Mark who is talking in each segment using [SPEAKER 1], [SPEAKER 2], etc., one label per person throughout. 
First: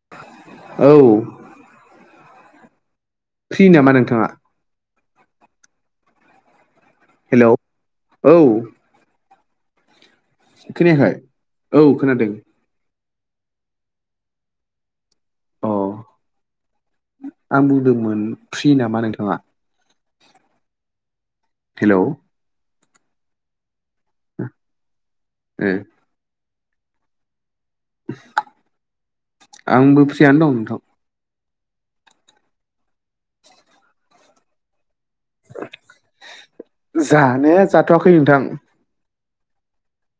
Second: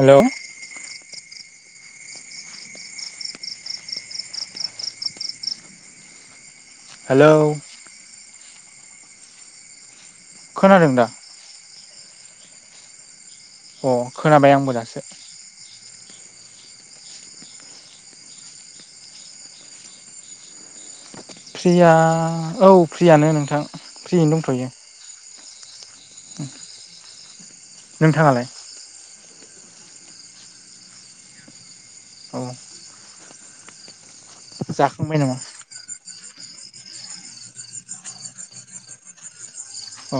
[SPEAKER 1] Hello
[SPEAKER 2] औ free नामा नोंथांङा?
[SPEAKER 1] हेलौ
[SPEAKER 2] हेल' औ।
[SPEAKER 1] खोनादों दा
[SPEAKER 2] खोनायाखै औ खोनादों।
[SPEAKER 1] अ खोनाबाय आंबो दासो।
[SPEAKER 2] अ आं बुंदोंमोन फ्रि नामा नोंथाङा?
[SPEAKER 1] फ्रिया
[SPEAKER 2] हेलौ
[SPEAKER 1] औ फ्रियानो नोंथां फ्रियैनो
[SPEAKER 2] ए
[SPEAKER 1] दंथ'यो। [inaudible] नोंथाङालाय?
[SPEAKER 2] आंबो फ्रियानो दं नोंथां।
[SPEAKER 1] औ जाखांबाय नामा?
[SPEAKER 2] जानो जाथ'वाखै नोंथां।
[SPEAKER 1] अ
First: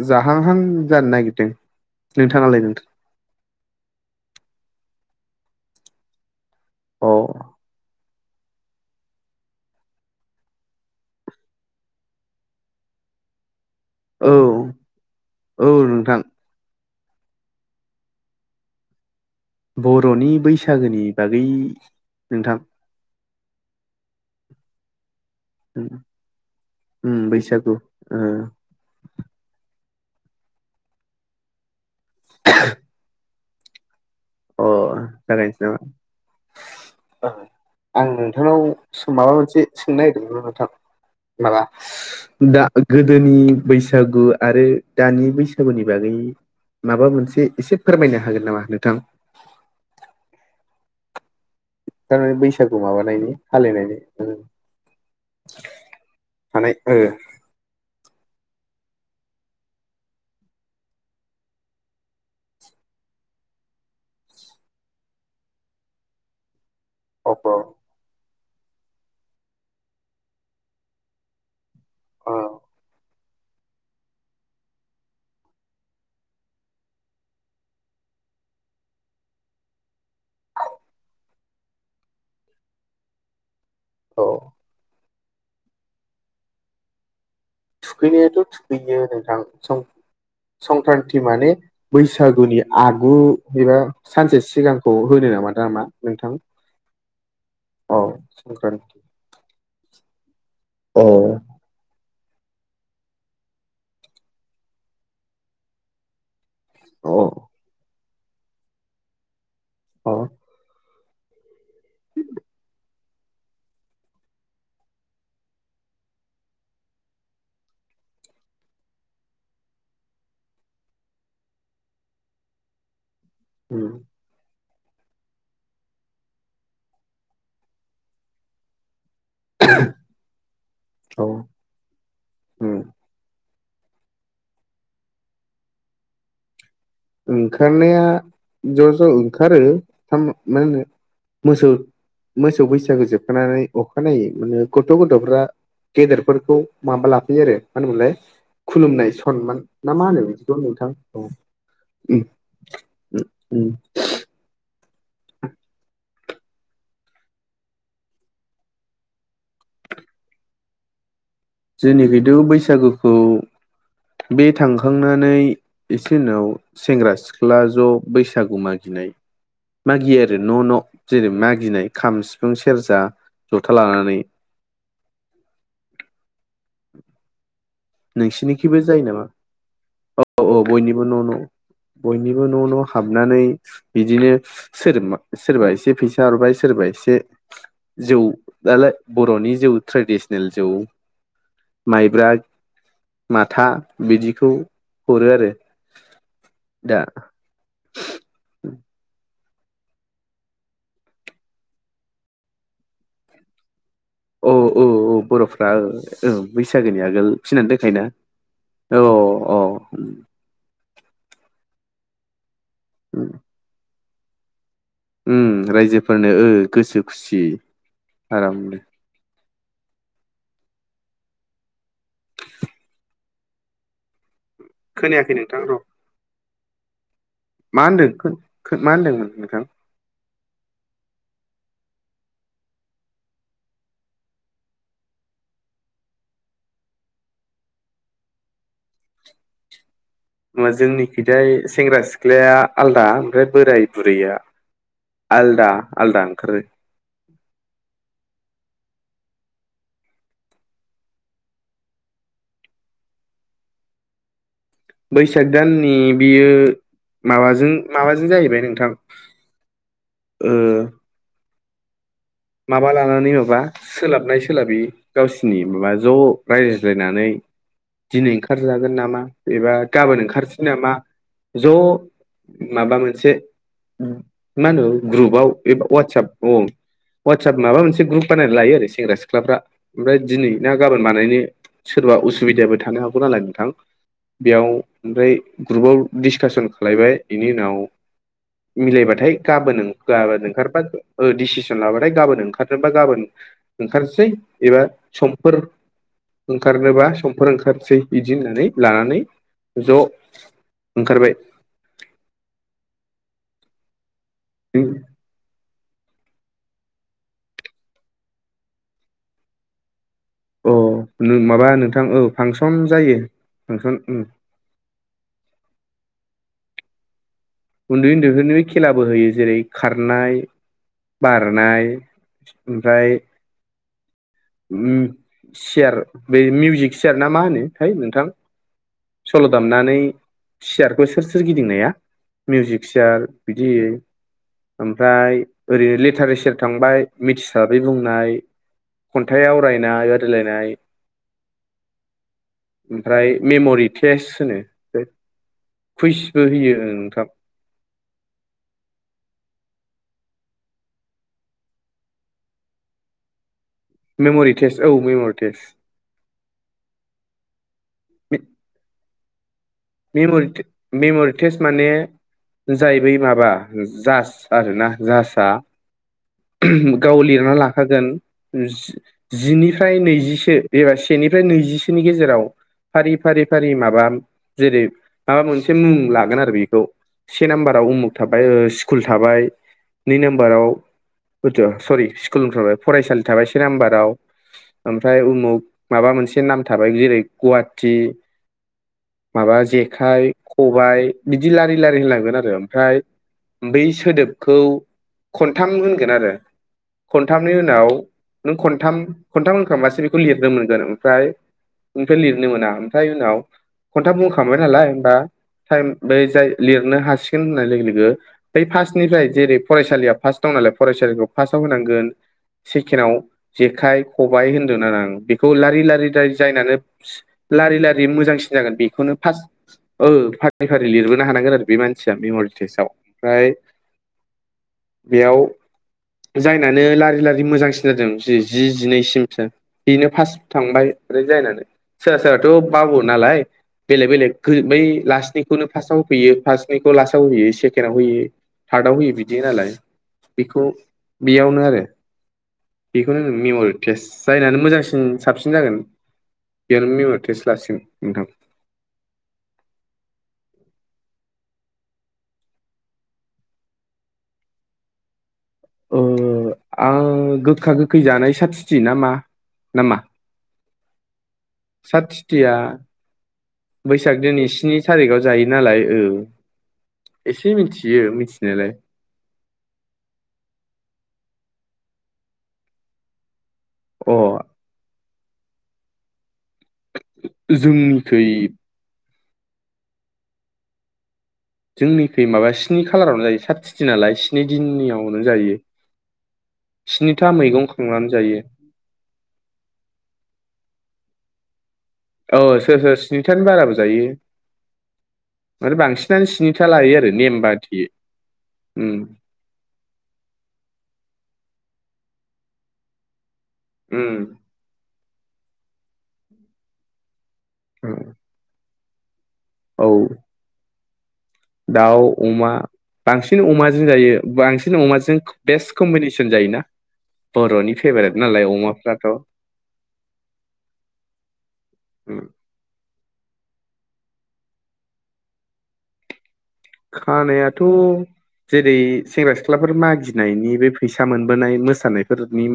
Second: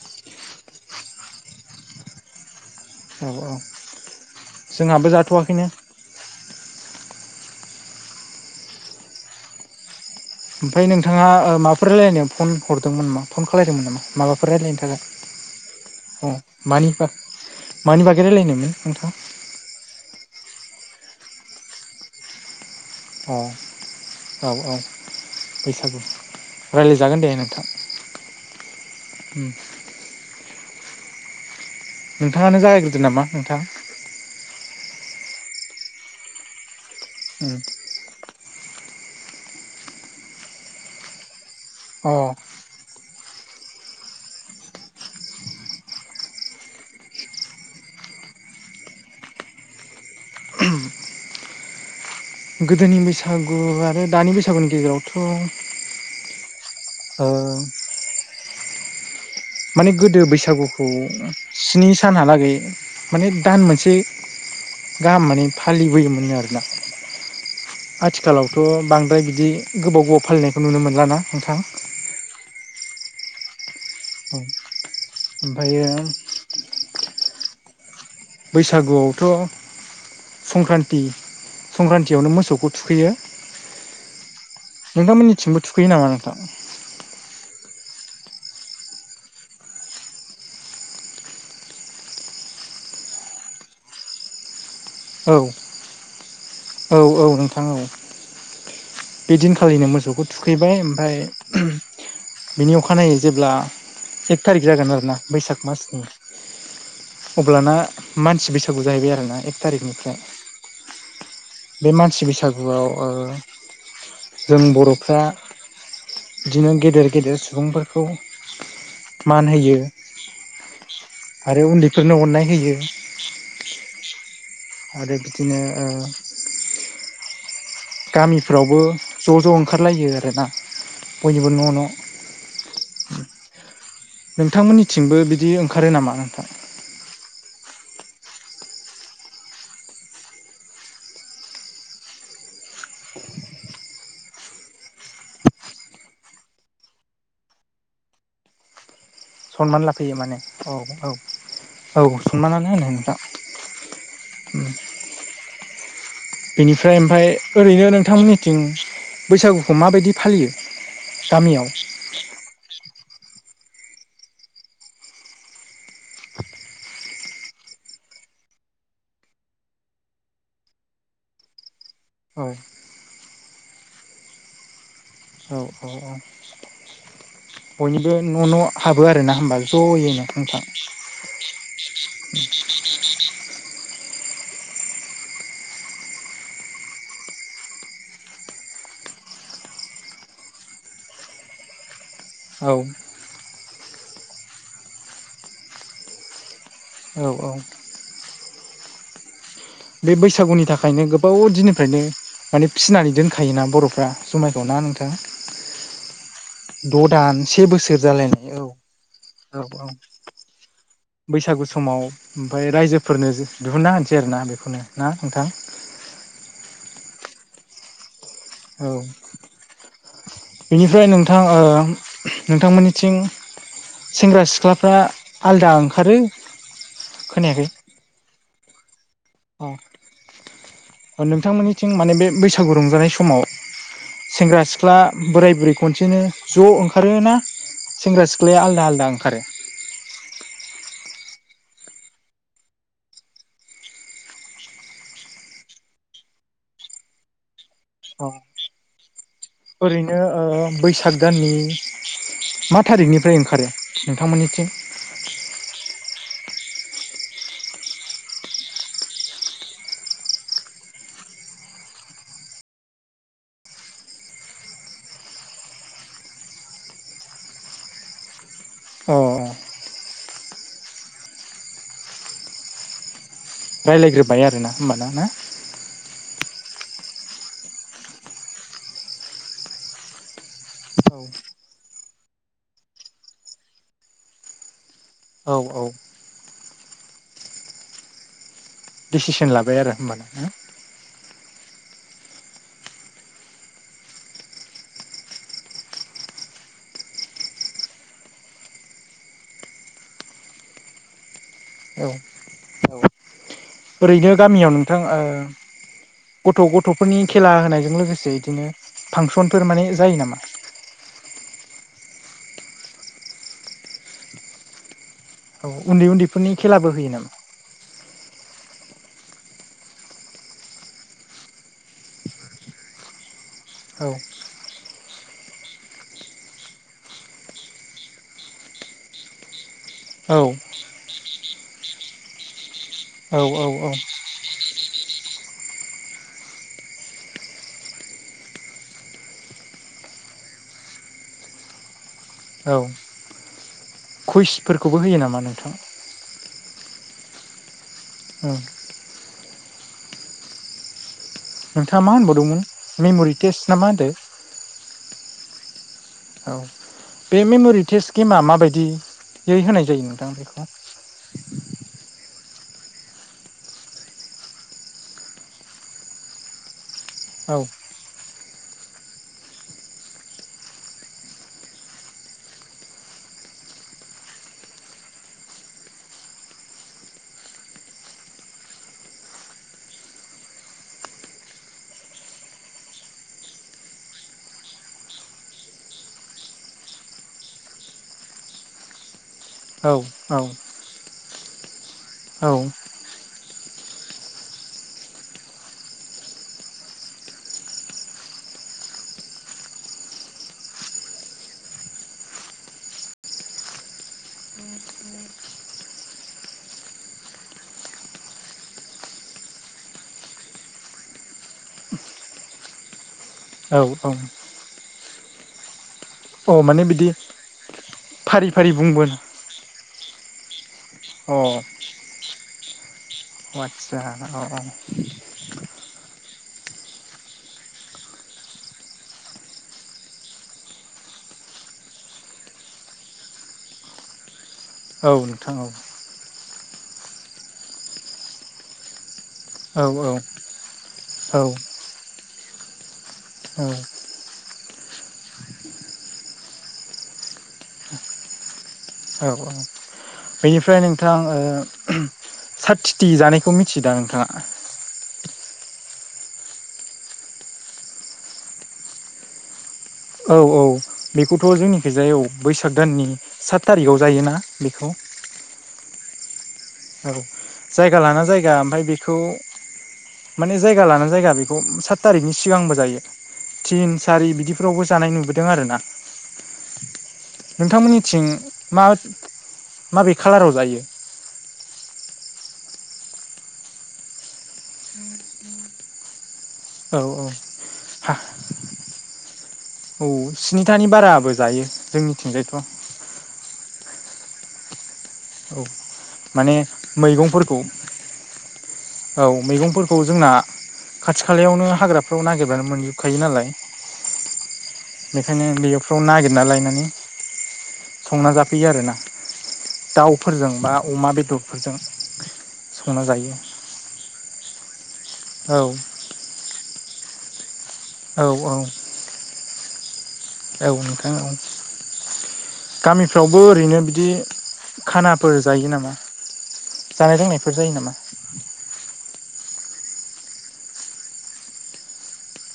[SPEAKER 2] ज-जाहांहां जानो नागिरदों नोंथांङालाय नोंथां?
[SPEAKER 1] औ औ जोंहाबो जाथ'वाखैनो।
[SPEAKER 2] अ।
[SPEAKER 1] ओमफाय नोंथाङा ओ माबाफोर रायलायनो फन हरदोंमोन नामा फन खालायदोंमोन नामा
[SPEAKER 2] औ
[SPEAKER 1] माबाफोर रायलायनो
[SPEAKER 2] औ नोंथां
[SPEAKER 1] थाखाय अ मानिबा मानि बागै रायलायनोमोन नोंथां?
[SPEAKER 2] बर'नि बैसागोनि बागै नोंथां।
[SPEAKER 1] अ औ औ। बैसागु
[SPEAKER 2] उम
[SPEAKER 1] राय्लायजागोन दे नोंथां
[SPEAKER 2] बैसागु
[SPEAKER 1] नोंथाङानो जागग्रोदो नामा नोंथाङा।
[SPEAKER 2] अ जागायनोसै नामा
[SPEAKER 1] उम
[SPEAKER 2] आं नोंथांनाव माबा मोनसे सोंनो नागिरदोंमोन नोंथां माबा
[SPEAKER 1] अ
[SPEAKER 2] दा गोदोनि बैसागु आरो दानि बैसागुनि बागै माबा मोनसे एसे फोरमायनो हागोन नामा नोंथां थारमानानि बैसागु
[SPEAKER 1] गोदोनि
[SPEAKER 2] माबानायनि
[SPEAKER 1] बैसागु
[SPEAKER 2] हालेनायनि
[SPEAKER 1] आरो दानि बैसागुनि गेजेरावथ'
[SPEAKER 2] मानाय ओ
[SPEAKER 1] माने गोदो बैसागुखौ स्नि सानहालागै माने दान मोनसे गाहाम माने फालिबोयोमोन आरोना
[SPEAKER 2] अ-अ
[SPEAKER 1] आथिखालावथ' बांद्राय बिदि गोबाव गोबाव फालिनायखौ नुनो मोनलाना नोंथां
[SPEAKER 2] अ
[SPEAKER 1] ओमफ्रायो बैसागुआवथ' संक्रान्ति संक्रान्तियावनो मोसौखौ थुखैयो
[SPEAKER 2] औ।
[SPEAKER 1] नोंथांमोननिथिंबो थुखैयो नामा नोंथां?
[SPEAKER 2] थुखिनायथ' थुखियो रां संखि संक्रान्ति माने बैसागुनि आगु एबा सानसे सिगां खौ होनदों
[SPEAKER 1] औ
[SPEAKER 2] नामा दा मा नोंथां?
[SPEAKER 1] औ औ नोंथां
[SPEAKER 2] औ संक्रान्ति
[SPEAKER 1] फालिनो मोसौखौ थुखैबाय।
[SPEAKER 2] अ
[SPEAKER 1] ओमफ्राय बिनि अखानायै जेब्ला एक थारिक जागोन आरो ना बैसाग मासनि
[SPEAKER 2] अ
[SPEAKER 1] अब्लाना मानसि बैसागु जाहैबाय आरोना एक
[SPEAKER 2] अ
[SPEAKER 1] थारिखनिफ्राय। बे मानसि बैसागुआव ओ जों बर'फ्रा बिदिनो गेदेर गेदेर सुबुंफोरखौ मान होयो आरो उन्दैफोरनो अननाय होयो।
[SPEAKER 2] हम
[SPEAKER 1] आरो बिदिनो ओ गामिफ्रावबो ज' ज' ओंखारलायो आरोना
[SPEAKER 2] औ
[SPEAKER 1] बयनिबो न' न'
[SPEAKER 2] उम
[SPEAKER 1] नोंथांमोननिथिंबो बिदि ओंखारो नामा नोंथां?
[SPEAKER 2] ओंखारनाया ज' ज' ओंखारो मा होनो मोसौ मोसौ बैसागो जोबखांनानै अखानायै माने गथ' गथ'फ्रा गेदेरफोरखौ माबा लाफैयो आरो मानो होनोमोनलाय खुलुमनाय खनमान
[SPEAKER 1] सनमान
[SPEAKER 2] ना मा
[SPEAKER 1] लाफैयो
[SPEAKER 2] होनो
[SPEAKER 1] माने
[SPEAKER 2] बिदिखौ
[SPEAKER 1] औ
[SPEAKER 2] नोंथां।
[SPEAKER 1] औ औ
[SPEAKER 2] उम
[SPEAKER 1] सनमानानो होनो
[SPEAKER 2] उम
[SPEAKER 1] नोंथां बेनिफ्राय ओमफ्राय ओरैनो नोंथांमोननिथिं बैसागुखौ माबायदि फालियो गामियाव
[SPEAKER 2] जोंनिफ्रायथ' बैसागुखौ बे थांखांनानै एसे उनाव सेंग्रा सिख्ला ज' बैसागु मागियो मागियो आरो न' न' जेरै मागिनाय खाम,
[SPEAKER 1] औ
[SPEAKER 2] सिफुं, सेरजा, जथा लानानै
[SPEAKER 1] द [unintelligible]
[SPEAKER 2] नोंसिनिखिबो
[SPEAKER 1] हाबो
[SPEAKER 2] जायो नामा
[SPEAKER 1] आरोना होमबा
[SPEAKER 2] औ
[SPEAKER 1] ज'यैनो
[SPEAKER 2] औ
[SPEAKER 1] नोंथां
[SPEAKER 2] बयनिबो न' न' बयनिबो न' न' हाबनानै बिदिनो सोर-सोरबा एसे फैसा हरबाय सोरबा एसे जौ दालाय बर'नि जौ ट्रेडिसनेल जौ माइब्रा
[SPEAKER 1] औ
[SPEAKER 2] माथा बिदिखौ हरो आरो
[SPEAKER 1] औ औ
[SPEAKER 2] उम
[SPEAKER 1] बे बैसागुनि थाखायनो गोबाव दिननिफ्रायनो माने फिनानै दोनखायोना बर' फ्रा
[SPEAKER 2] औ
[SPEAKER 1] जुमायखौ ना
[SPEAKER 2] औ
[SPEAKER 1] नोंथां
[SPEAKER 2] औ बर'फ्रा औ बैसागोनि
[SPEAKER 1] द'
[SPEAKER 2] आगोल
[SPEAKER 1] दान से
[SPEAKER 2] फिनानै
[SPEAKER 1] बोसोर
[SPEAKER 2] दोनखायोना
[SPEAKER 1] जालायनाय औ औ औ बैसागु समाव ओमफ्राय रायजोफोरनो दिहुनना होनसै आरो ना बेखौनो ना नोंथां
[SPEAKER 2] उम रायजोफोरनो ओ गोसो खुसि आरामनो
[SPEAKER 1] औ बेनिफ्राय नोंथां ओ नोंथांमोननिथिं। सेंग्रा सिख्लाफ्रा
[SPEAKER 2] खोनायाखै नोंथां र'
[SPEAKER 1] आलादा ओंखारो खोनायाखै
[SPEAKER 2] मा होनदों मा होनदोंमोन? नोंथां
[SPEAKER 1] अ' नोंथांमोननिथिं माने बे बैसागु रंजानाय समाव सेंग्रा सिख्ला बोराय बुरै खनसेनो ज' ओंखारोना सेंग्रा सिख्लाया आलादा आलादा ओंखारो।
[SPEAKER 2] नङा जोंनिखिजाय सेंग्रा सिख्लाया आलदा ओमफ्राय बोराय बुरैया आलदा आलदा ओंखारो
[SPEAKER 1] औ ओरैनो ओ बैसाग दाननि मा थारिखनिफ्राय ओंखारो नोंथांमोननिथिं।
[SPEAKER 2] बैसाग दाननि बियो माबाजों माबाजों जाहैबाय नोंथां ओ माबा लानानै माबा सोलाबनाय सोलाबै गावसिनि माबा ज' रायजायज्लायनानै दिनै ओंखारजागोन
[SPEAKER 1] अ
[SPEAKER 2] नामा एबा गाबोन ओंखारसै नामा ज' माबा मोनसे उम
[SPEAKER 1] रायलायग्रोबाय
[SPEAKER 2] मा
[SPEAKER 1] आरोना
[SPEAKER 2] होनो
[SPEAKER 1] होमबाना ना
[SPEAKER 2] ग्रुपाव एबा वाटसाप औ वाटसाप माबा मोनसे ग्रुप बानायनानै लायो आरो सेंग्रा सिख्लाफ्रा ओमफ्राय दिनै ना गाबोन बानायनो सोरबा उसुबिदाबो थानो हागौ नालाय नोंथां बेयाव ओमफ्राय
[SPEAKER 1] औ औ
[SPEAKER 2] ग्रुपाव डिसकासन खालायबाय बेनि उनाव मिलायबाथाय
[SPEAKER 1] डिसिसन
[SPEAKER 2] गाबोन
[SPEAKER 1] लाबाय आरो होमबाना
[SPEAKER 2] गाबोन
[SPEAKER 1] ना
[SPEAKER 2] ओंखारबा डिसिसन लाबाथाय फ्राय गाबोन ओंखारनोबा गाबोन ओंखारसै एबा समफोर ओंखारनोबा समफोर ओंखारसै इदि होननानै लानानै ज' ओंखारबाय
[SPEAKER 1] औ ओरैनो गामियाव नोंथां ओ गथ' गथ'फोरनि खेला होनायजों लोगोसे इदिनो फांसनफोर माने जायो नामा
[SPEAKER 2] अ नु माबा नोंथां औ फांसन जायो फांसन उम
[SPEAKER 1] औ उन्दै उन्दैफोरनि खेलाबो होयो नामा
[SPEAKER 2] उन्दै उन्दैफोरनिबो खेलाबो होयो जेरै खारनाय बारनाय, ओमफ्राय
[SPEAKER 1] औ
[SPEAKER 2] उम सियार बे मिउजिक सियार ना मा होनो मोनथाय नोंथां सल' दामनानै
[SPEAKER 1] औ
[SPEAKER 2] सियारखौ सोर सोर गिदिंनाया मिजिक सियार
[SPEAKER 1] औ औ
[SPEAKER 2] बिदि
[SPEAKER 1] औ
[SPEAKER 2] होयो ओमफ्राय ओरैनो लिटारेचार थांबाय मिथिस्लाबै बुंनाय खन्थाइ आवरायनाय बादायलायनाय
[SPEAKER 1] औ
[SPEAKER 2] ओमफ्राय मेमरि टेस्ट होनो
[SPEAKER 1] कुइसफोरखौबो
[SPEAKER 2] ओमफ्राय
[SPEAKER 1] होयो नामा नोंथां
[SPEAKER 2] कुइसबो होयो ओं नोंथां
[SPEAKER 1] ओं नोंथाङा मा होनबावदोंमोन मेम'रि टेस्ट ना मा होनदो
[SPEAKER 2] मेम'रि टेस्ट औ मेम'रि टेस्ट
[SPEAKER 1] औ बे मेमरि टेस्ट गेमा माबायदि?
[SPEAKER 2] मेम'रि मेम'रि टेस्ट माने जाय बै माबा जास आरोना जासआ गाव लिरना
[SPEAKER 1] औ
[SPEAKER 2] लाखागोन जिनिफ्राय नैजिसो एबा सेनिफ्राय नैजिसोनि गेजेराव फारि फारि फारि माबा जेरै माबा मोनसे मुं लागोन आरो बिखौ से नाम्बाराव उमुक थाबाय ओ स्कुल थाबाय नै नाम्बाराव। उथ' सरि स्कुल थबाय फरायसालि थाबाय से नाम्बाराव ओमफ्राय उमुख माबा मोनसे नाम थाबाय जेरै- गुवाहाटि माबा
[SPEAKER 1] औ
[SPEAKER 2] जेखाइ
[SPEAKER 1] औ
[SPEAKER 2] खबायाइ बिदि लारि लारि होनलांगोन आरो
[SPEAKER 1] औ
[SPEAKER 2] ओमफ्राय बै सोदोबखौ खनथाम होनगोन आरो खनथामनि उनाव नों खनथाम खनथाम होनखांबासो बेखौ लिरनो मोनगोन ओमफ्राय इनिफ्राय लिरनो मोना ओमफ्राय उनाव खन्थाम बुंखांबाय नालाय होमबा टाइम बे जाय लिरनो हासिगोन होननाय लोगो लोगो बै फार्स्टनिफ्राय जेरै फरायसालिया फार्स्ट दं फरायसालिखौ फार्स्ट‌आव होनांगोन। सेकेणडव
[SPEAKER 1] औ औ
[SPEAKER 2] जेखाइ-खबायाइ होन्दों आरो आं बेखौ लारि-लारि जाय
[SPEAKER 1] औ
[SPEAKER 2] जायननो
[SPEAKER 1] माने बिदि
[SPEAKER 2] लारि-लारि
[SPEAKER 1] फारि
[SPEAKER 2] मोजांसिन
[SPEAKER 1] फारि
[SPEAKER 2] जागोन
[SPEAKER 1] बुंबोन
[SPEAKER 2] बेखौनो फार्स्ट ओ फार्स्ट फारि फारि लिरबोनो हानांगोन आरो बे मानसिया मेम'रि टेस्टआव ओमफ्राय
[SPEAKER 1] अ आचसा अ
[SPEAKER 2] बेयाव जायनानो लारि-लारि मोजांसिन जादों जि- जि जिनैसिमसो बेनो फार्स्ट थांबाय। ओमफ्राय जायनानो सोरबा-सोरबाथ' बावो नालाय बेलेग बेलेग बै
[SPEAKER 1] औ नोंथां
[SPEAKER 2] लास्टनिखौनो
[SPEAKER 1] औ
[SPEAKER 2] फार्स्टआव होफैयो। फार्स्टनिखौ लास्टआव होयो सेकेण्डआव होयो थार्डआव होयो बिदि बिदि नालाय
[SPEAKER 1] औ औ
[SPEAKER 2] बेखौ
[SPEAKER 1] औ
[SPEAKER 2] बेयावनो आरो बेखौनो नों
[SPEAKER 1] औ
[SPEAKER 2] मेमरि टेस्ट जायनानै मोजां सि साबसिन जागोन बेनो मेमर टेस्ट लासिगोन नोंथां
[SPEAKER 1] औ औ बेनिफ्राय नों थां ओ साथिथि जानायखौ मिथिदां नोंथाङा
[SPEAKER 2] ओ आं गोखा गोखै जानाय साथिथि नामा
[SPEAKER 1] औ औ बेखौथ' जोंनिखिजाय औ
[SPEAKER 2] साथिथिया
[SPEAKER 1] बैसाग दाननि सात थारिखाव
[SPEAKER 2] बैसाग
[SPEAKER 1] जायोना
[SPEAKER 2] दिननि स्नि
[SPEAKER 1] बेखौ
[SPEAKER 2] थारिखआव जायो नालाय औ
[SPEAKER 1] औ
[SPEAKER 2] एसे मिथियो
[SPEAKER 1] जायगा लाना जायगा
[SPEAKER 2] मिथिनायालाय
[SPEAKER 1] ओमफ्राय बेखौ माने जायगा लाना जायगा बे बेखौ सात थारिखनि सिगांबो जायो थिन
[SPEAKER 2] अ
[SPEAKER 1] सारि बिदिफोरावबो जानाय नुबोदों आरो ना
[SPEAKER 2] जोंनिखै
[SPEAKER 1] नोंथांमोननिथिं म माबे खाालाराव जायो [unintelligible]
[SPEAKER 2] जोंनि खै माबा स्नि खालारावनो जायो साथिथि नालाय स्नि दिननियावनो जायो
[SPEAKER 1] औ
[SPEAKER 2] स्निथा मैगं
[SPEAKER 1] हा
[SPEAKER 2] खांनानै जायो।
[SPEAKER 1] औ स्निथानि बाराबो जायो।
[SPEAKER 2] औ
[SPEAKER 1] जोंनिथिंजायथ'
[SPEAKER 2] सोर सोर स्निथानि बाराबो जायो।
[SPEAKER 1] औ
[SPEAKER 2] मान बांसिनानो
[SPEAKER 1] माने
[SPEAKER 2] स्निथा लायो आरो नेम
[SPEAKER 1] मैगंफोरखौ
[SPEAKER 2] बथियो
[SPEAKER 1] औ मैगंफोरखौ जोंना खाथि खालायावनो हाग्राफ्राव नागिरबानो मोनजोबखायो नालाय
[SPEAKER 2] ओम
[SPEAKER 1] बेखायनो बेफ्राव नागिरना लायनानै संना जाफैयो आरोना
[SPEAKER 2] औ
[SPEAKER 1] दाउफोरजों बा अमा बेदर
[SPEAKER 2] दाउ अमा बांसिन अमाजों जायो बांसिन अमाज जों
[SPEAKER 1] औ
[SPEAKER 2] बेस्ट कम्बिनेसन जायोना बर'नि फेभरेट
[SPEAKER 1] औ
[SPEAKER 2] नालाय
[SPEAKER 1] औ
[SPEAKER 2] अमाफ्राथ'
[SPEAKER 1] औ नोंथां औ गामिफ्रावबो ओरैनो दि खानाफोर जायो नामा जानाय लोंनायफोर
[SPEAKER 2] खानायाथ'
[SPEAKER 1] जायो नामा
[SPEAKER 2] जेरै सेंग्रा सि सिख्लाफोर मागिनायनि बे फैसा मोनबोनाय मोसानायफोरनि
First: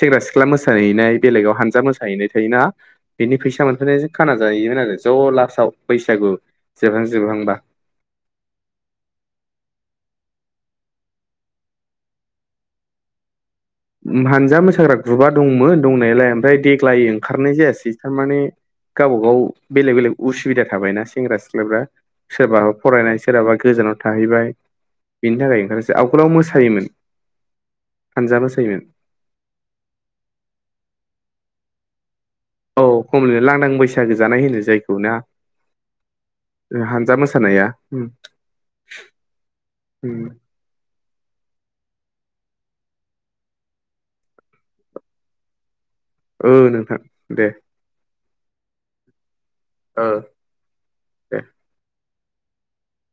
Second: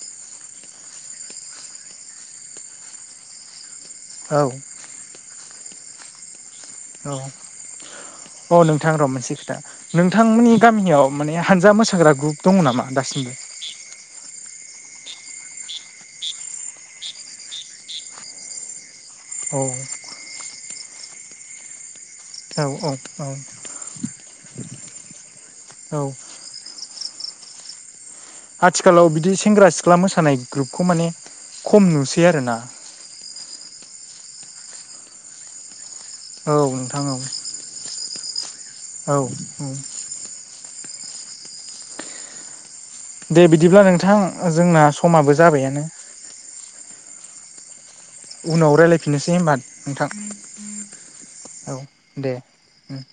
[SPEAKER 2] सेंग्रा-सिख्ला मोसाहैनाय बेलेगाव हानजा मोसाहैनाय थायोना बेनि फैसा मोन नायजों खाना
[SPEAKER 1] औ
[SPEAKER 2] जाहोमोन आरो ज' लास्टआव बैसागु जोबहां
[SPEAKER 1] औ
[SPEAKER 2] जोबहांबा
[SPEAKER 1] अ नोंथां र' मोनसे खोथा नोंथांमोननि गामियाव माने हानजा मोसाग्रा ग्रुप दङ नामा दासिमबो?
[SPEAKER 2] उम हानजा मोसाग्रा ग्रुपा दंमोन दंनायालाय ओमफ्राय देग्लाय ओंखारनाय जायासै तारमाने गावबाागाव
[SPEAKER 1] औ
[SPEAKER 2] बेलेग बेलेग उसुबिदा थाबायना सेंग्रा सिख्लाफ्रा
[SPEAKER 1] औ
[SPEAKER 2] सोरबा
[SPEAKER 1] औ
[SPEAKER 2] फरायनाय
[SPEAKER 1] औ
[SPEAKER 2] सोरहाबा गोजानाव थाहैबाय। बेनि थाखाय ओंखारासै
[SPEAKER 1] औ
[SPEAKER 2] आवगोलाव मोसायोमोन हानजा मो
[SPEAKER 1] आथिखालाव बिदि सेंग्रा सिख्ला मोसानाय ग्रुपखौ माने खम नुसै आरोना
[SPEAKER 2] औ खमलनो लांदां बैसागो जानाय होनो जायखौ नान?
[SPEAKER 1] औ
[SPEAKER 2] ओ
[SPEAKER 1] नोंथां
[SPEAKER 2] हानजा
[SPEAKER 1] औ
[SPEAKER 2] मोसानाया
[SPEAKER 1] औ औ
[SPEAKER 2] उम
[SPEAKER 1] दे बिदिब्ला नोंथां जोंना समाबो जाबायानो।
[SPEAKER 2] औ नोंथां दे।
[SPEAKER 1] उनाव रायलायफिननोसै होनबा
[SPEAKER 2] ओ
[SPEAKER 1] नोंथां
[SPEAKER 2] दे।
[SPEAKER 1] औ। दे उम